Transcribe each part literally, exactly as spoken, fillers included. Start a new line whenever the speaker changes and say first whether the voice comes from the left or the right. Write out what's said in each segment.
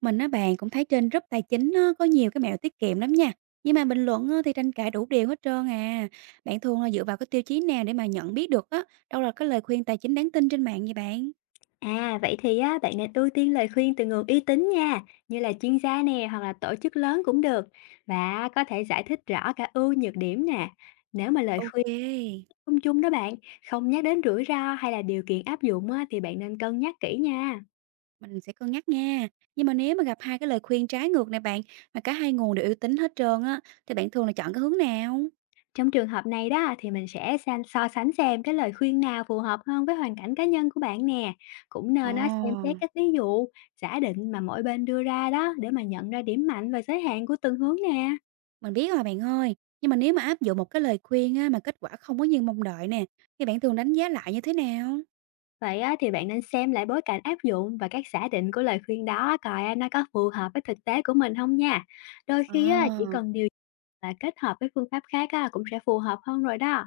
right: Mình á bạn cũng thấy trên group tài chính á, có nhiều cái mẹo tiết kiệm lắm nha. Nhưng mà bình luận á, thì tranh cãi đủ điều hết trơn à. Bạn thường là dựa vào cái tiêu chí nào để mà nhận biết được á, đâu là cái lời khuyên tài chính đáng tin trên mạng vậy bạn?
left: À, vậy thì á, bạn nên ưu tiên lời khuyên từ nguồn uy tín nha, như là chuyên gia nè, hoặc là tổ chức lớn cũng được, và có thể giải thích rõ cả ưu nhược điểm nè. Nếu mà lời
right: Ok,
left: khuyên chung chung đó bạn, không nhắc đến rủi ro hay là điều kiện áp dụng á, thì bạn nên cân nhắc kỹ nha.
right: mình sẽ cân nhắc nha. Nhưng mà nếu mà gặp hai cái lời khuyên trái ngược này bạn, mà cả hai nguồn đều uy tín hết trơn á, thì bạn thường là chọn cái hướng nào?
left: Trong trường hợp này đó thì mình sẽ san- so sánh xem cái lời khuyên nào phù hợp hơn với hoàn cảnh cá nhân của bạn nè. Cũng nên á, xem xét
right: Ồ,
left: các ví dụ, giả định mà mỗi bên đưa ra đó, để mà nhận ra điểm mạnh và giới hạn của từng hướng nè.
right: mình biết rồi bạn ơi. Nhưng mà nếu mà áp dụng một cái lời khuyên á, mà kết quả không có như mong đợi nè, thì bạn thường đánh giá lại như thế nào?
left: Vậy á, thì bạn nên xem lại bối cảnh áp dụng và các giả định của lời khuyên đó, coi á, nó có phù hợp với thực tế của mình không nha. Đôi khi á, chỉ
right: Ồ.
left: cần điều chỉnh là kết hợp với phương pháp khác á, cũng sẽ phù hợp hơn rồi đó.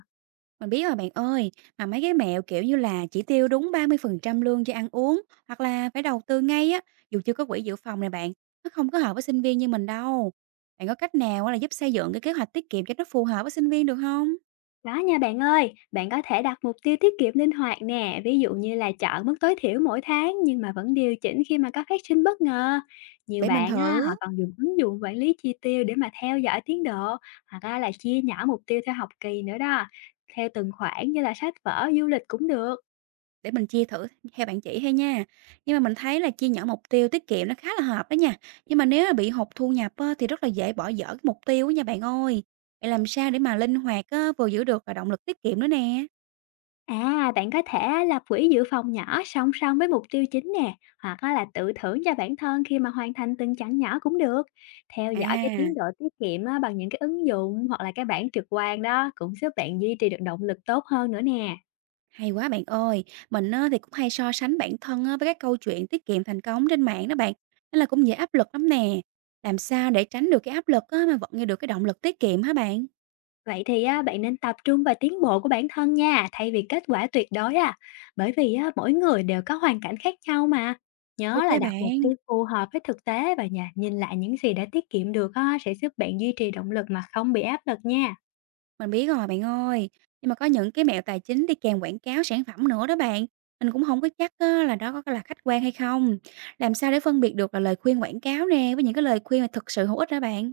right: Mình biết rồi bạn ơi, mà mấy cái mẹo kiểu như là chỉ tiêu đúng ba mươi phần trăm lương cho ăn uống hoặc là phải đầu tư ngay á, dù chưa có quỹ dự phòng này bạn, nó không có hợp với sinh viên như mình đâu. Bạn có cách nào á là giúp xây dựng cái kế hoạch tiết kiệm cho nó phù hợp với sinh viên được không?
left: Đó nha bạn ơi, bạn có thể đặt mục tiêu tiết kiệm linh hoạt nè, ví dụ như là chọn mức tối thiểu mỗi tháng, nhưng mà vẫn điều chỉnh khi mà có phát sinh bất ngờ. Nhiều
right: Để mình
left: bạn á, họ
right: thử,
left: còn dùng ứng dụng quản lý chi tiêu để mà theo dõi tiến độ, hoặc á, là chia nhỏ mục tiêu theo học kỳ nữa đó, theo từng khoản như là sách vở, du lịch cũng được.
right: để mình chia thử theo bạn chỉ hay nha. Nhưng mà mình thấy là chia nhỏ mục tiêu tiết kiệm nó khá là hợp đó nha. Nhưng mà nếu mà bị hụt thu nhập á, thì rất là dễ bỏ dở cái mục tiêu á nha bạn ơi. Bạn làm sao để mà linh hoạt á, vừa giữ được và động lực tiết kiệm nữa nè.
left: À, bạn có thể á, lập quỹ dự phòng nhỏ song song với mục tiêu chính nè, hoặc á là tự thưởng cho bản thân khi mà hoàn thành từng chặng nhỏ cũng được. Theo dõi cái tiến độ
right: À.
left: tiết kiệm á, bằng những cái ứng dụng hoặc là cái bảng trực quan đó, cũng giúp bạn duy trì được động lực tốt hơn nữa nè.
right: Hay quá bạn ơi, mình á, thì cũng hay so sánh bản thân á, với các câu chuyện tiết kiệm thành công trên mạng đó bạn, nên là cũng dễ áp lực lắm nè. Làm sao để tránh được cái áp lực á, mà vẫn nghe được cái động lực tiết kiệm hả bạn?
left: Vậy thì á, bạn nên tập trung vào tiến bộ của bản thân nha, thay vì kết quả tuyệt đối à. Bởi vì á, mỗi người đều có hoàn cảnh khác nhau mà. Nhớ
right: Ok
left: là đặt mục
right: bạn,
left: tiêu phù hợp với thực tế, và nhà nhìn lại những gì đã tiết kiệm được á, sẽ giúp bạn duy trì động lực mà không bị áp lực nha.
right: mình biết rồi bạn ơi. Nhưng mà có những cái mẹo tài chính đi kèm quảng cáo sản phẩm nữa đó bạn. Mình cũng không có chắc á, là đó có là khách quan hay không. Làm sao để phân biệt được là lời khuyên quảng cáo nè với những cái lời khuyên mà thực sự hữu ích hả bạn?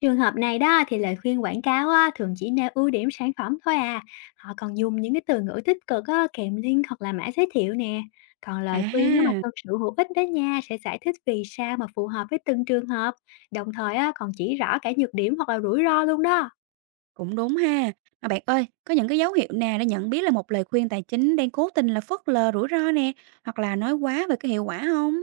left: Trường hợp này đó thì lời khuyên quảng cáo á, thường chỉ nêu ưu điểm sản phẩm thôi à. Họ còn dùng những cái từ ngữ tích cực á, kèm link hoặc là mã giới thiệu nè. Còn
right: À
left: lời khuyên á, mà
right: ha.
left: thực sự hữu ích đó nha, sẽ giải thích vì sao mà phù hợp với từng trường hợp. Đồng thời á, còn chỉ rõ cả nhược điểm hoặc là rủi ro luôn đó.
right: Cũng đúng ha. Mà bạn ơi, có những cái dấu hiệu nào để nhận biết là một lời khuyên tài chính đang cố tình là phớt lờ rủi ro nè, hoặc là nói quá về cái hiệu quả không?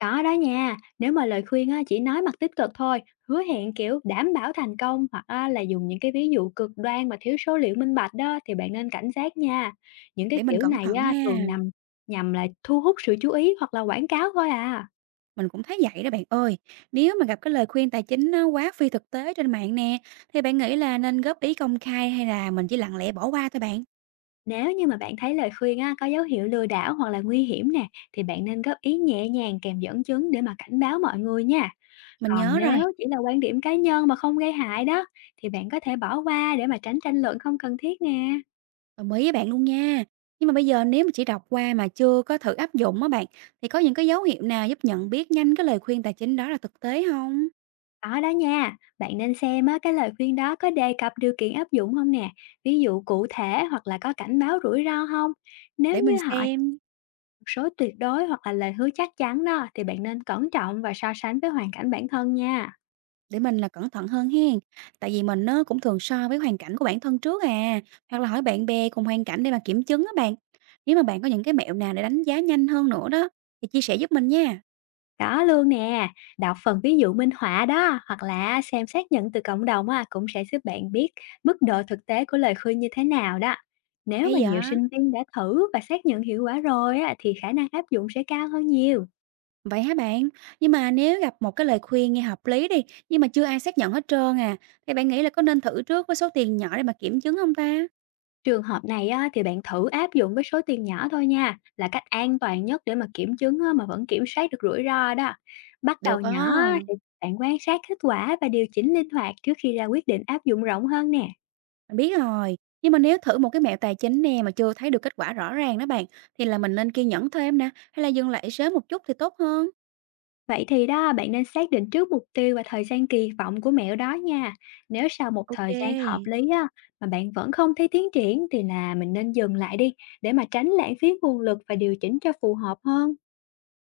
left: Có đó nha, nếu mà lời khuyên á, chỉ nói mặt tích cực thôi, hứa hẹn kiểu đảm bảo thành công, hoặc á, là dùng những cái ví dụ cực đoan mà thiếu số liệu minh bạch đó, thì bạn nên cảnh giác nha. Những cái
right: Để mình
left: kiểu
right: cẩn
left: này
right: thận
left: á,
right: ha.
left: thường nằm nhằm là thu hút sự chú ý hoặc là quảng cáo thôi à.
right: Mình cũng thấy vậy đó bạn ơi. Nếu mà gặp cái lời khuyên tài chính nó quá phi thực tế trên mạng nè, thì bạn nghĩ là nên góp ý công khai hay là mình chỉ lặng lẽ bỏ qua thôi bạn?
left: Nếu như mà bạn thấy lời khuyên á, có dấu hiệu lừa đảo hoặc là nguy hiểm nè, thì bạn nên góp ý nhẹ nhàng kèm dẫn chứng để mà cảnh báo mọi người nha.
right: Mình
left: Còn
right: nhớ
left: nếu
right: rồi,
left: chỉ là quan điểm cá nhân mà không gây hại đó, thì bạn có thể bỏ qua để mà tránh tranh luận không cần thiết nè.
right: đồng ý với bạn luôn nha. Nhưng mà bây giờ nếu mà chỉ đọc qua mà chưa có thử áp dụng á bạn, thì có những cái dấu hiệu nào giúp nhận biết nhanh cái lời khuyên tài chính đó là thực tế không?
left: Có đó nha, bạn nên xem á, cái lời khuyên đó có đề cập điều kiện áp dụng không nè, ví dụ cụ thể hoặc là có cảnh báo rủi ro không. Nếu
right: Để mình
left: như họ chỉ
right: xem.
left: một số tuyệt đối hoặc là lời hứa chắc chắn đó, thì bạn nên cẩn trọng và so sánh với hoàn cảnh bản thân nha.
right: Để mình là cẩn thận hơn hen. Tại vì mình nó cũng thường so với hoàn cảnh của bản thân trước à, hoặc là hỏi bạn bè cùng hoàn cảnh để mà kiểm chứng á bạn. Nếu mà bạn có những cái mẹo nào để đánh giá nhanh hơn nữa đó, thì chia sẻ giúp mình nha.
left: Đó luôn nè, đọc phần ví dụ minh họa đó hoặc là xem xác nhận từ cộng đồng á, cũng sẽ giúp bạn biết mức độ thực tế của lời khuyên như thế nào đó. Nếu mà
right: Hay
left: nhiều
right: vậy?
left: sinh viên đã thử và xác nhận hiệu quả rồi á, thì khả năng áp dụng sẽ cao hơn nhiều.
right: Vậy hả bạn? Nhưng mà nếu gặp một cái lời khuyên nghe hợp lý đi, nhưng mà chưa ai xác nhận hết trơn à, thì bạn nghĩ là có nên thử trước với số tiền nhỏ để mà kiểm chứng không ta?
left: Trường hợp này á, thì bạn thử áp dụng với số tiền nhỏ thôi nha, là cách an toàn nhất để mà kiểm chứng á, mà vẫn kiểm soát được rủi ro đó. Bắt đầu
right: Được á,
left: nhỏ á, thì bạn quan sát kết quả và điều chỉnh linh hoạt trước khi ra quyết định áp dụng rộng hơn nè.
right: mình biết rồi. Nhưng mà nếu thử một cái mẹo tài chính nè mà chưa thấy được kết quả rõ ràng đó bạn, thì là mình nên kiên nhẫn thêm nè, hay là dừng lại sớm một chút thì tốt hơn?
left: Vậy thì đó, bạn nên xác định trước mục tiêu và thời gian kỳ vọng của mẹo đó nha. Nếu sau một thời gian hợp
right: OK,
left: lý á, mà bạn vẫn không thấy tiến triển, thì là mình nên dừng lại đi, để mà tránh lãng phí nguồn lực và điều chỉnh cho phù hợp hơn.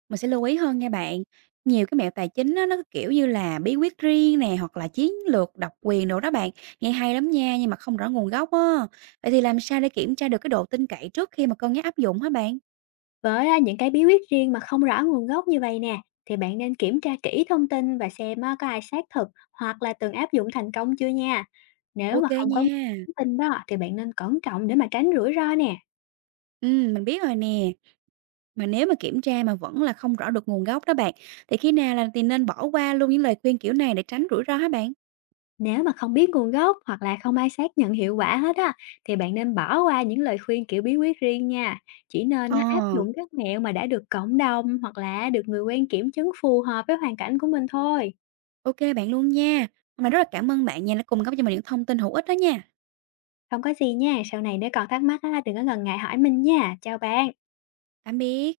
right: mình sẽ lưu ý hơn nha bạn. Nhiều cái mẹo tài chính á, nó cái kiểu như là bí quyết riêng nè, hoặc là chiến lược độc quyền đồ đó bạn, nghe hay lắm nha, nhưng mà không rõ nguồn gốc á. Vậy thì làm sao để kiểm tra được cái độ tin cậy trước khi mà cân nhắc áp dụng hả bạn?
left: Với á, những cái bí quyết riêng mà không rõ nguồn gốc như vậy nè, thì bạn nên kiểm tra kỹ thông tin và xem á, có ai xác thực hoặc là từng áp dụng thành công chưa nha. Nếu mà
right: OK
left: không có
right: nha,
left: thông tin đó, thì bạn nên cẩn trọng để mà tránh rủi ro nè.
right: ừm, mình biết rồi nè. Mà nếu mà kiểm tra mà vẫn là không rõ được nguồn gốc đó bạn, thì khi nào là thì nên bỏ qua luôn những lời khuyên kiểu này để tránh rủi ro hả bạn?
left: Nếu mà không biết nguồn gốc hoặc là không ai xác nhận hiệu quả hết á, thì bạn nên bỏ qua những lời khuyên kiểu bí quyết riêng nha. Chỉ nên
right: Ờ,
left: nó áp dụng các mẹo mà đã được cộng đồng hoặc là được người quen kiểm chứng phù hợp với hoàn cảnh của mình thôi.
right: ô bạn luôn nha. Hôm nay rất là cảm ơn bạn nha, đã cung cấp cho mình những thông tin hữu ích đó nha.
left: Không có gì nha, sau này nếu còn thắc mắc á, đừng có ngần ngại hỏi mình nha. Chào bạn.
right: Tạm biệt.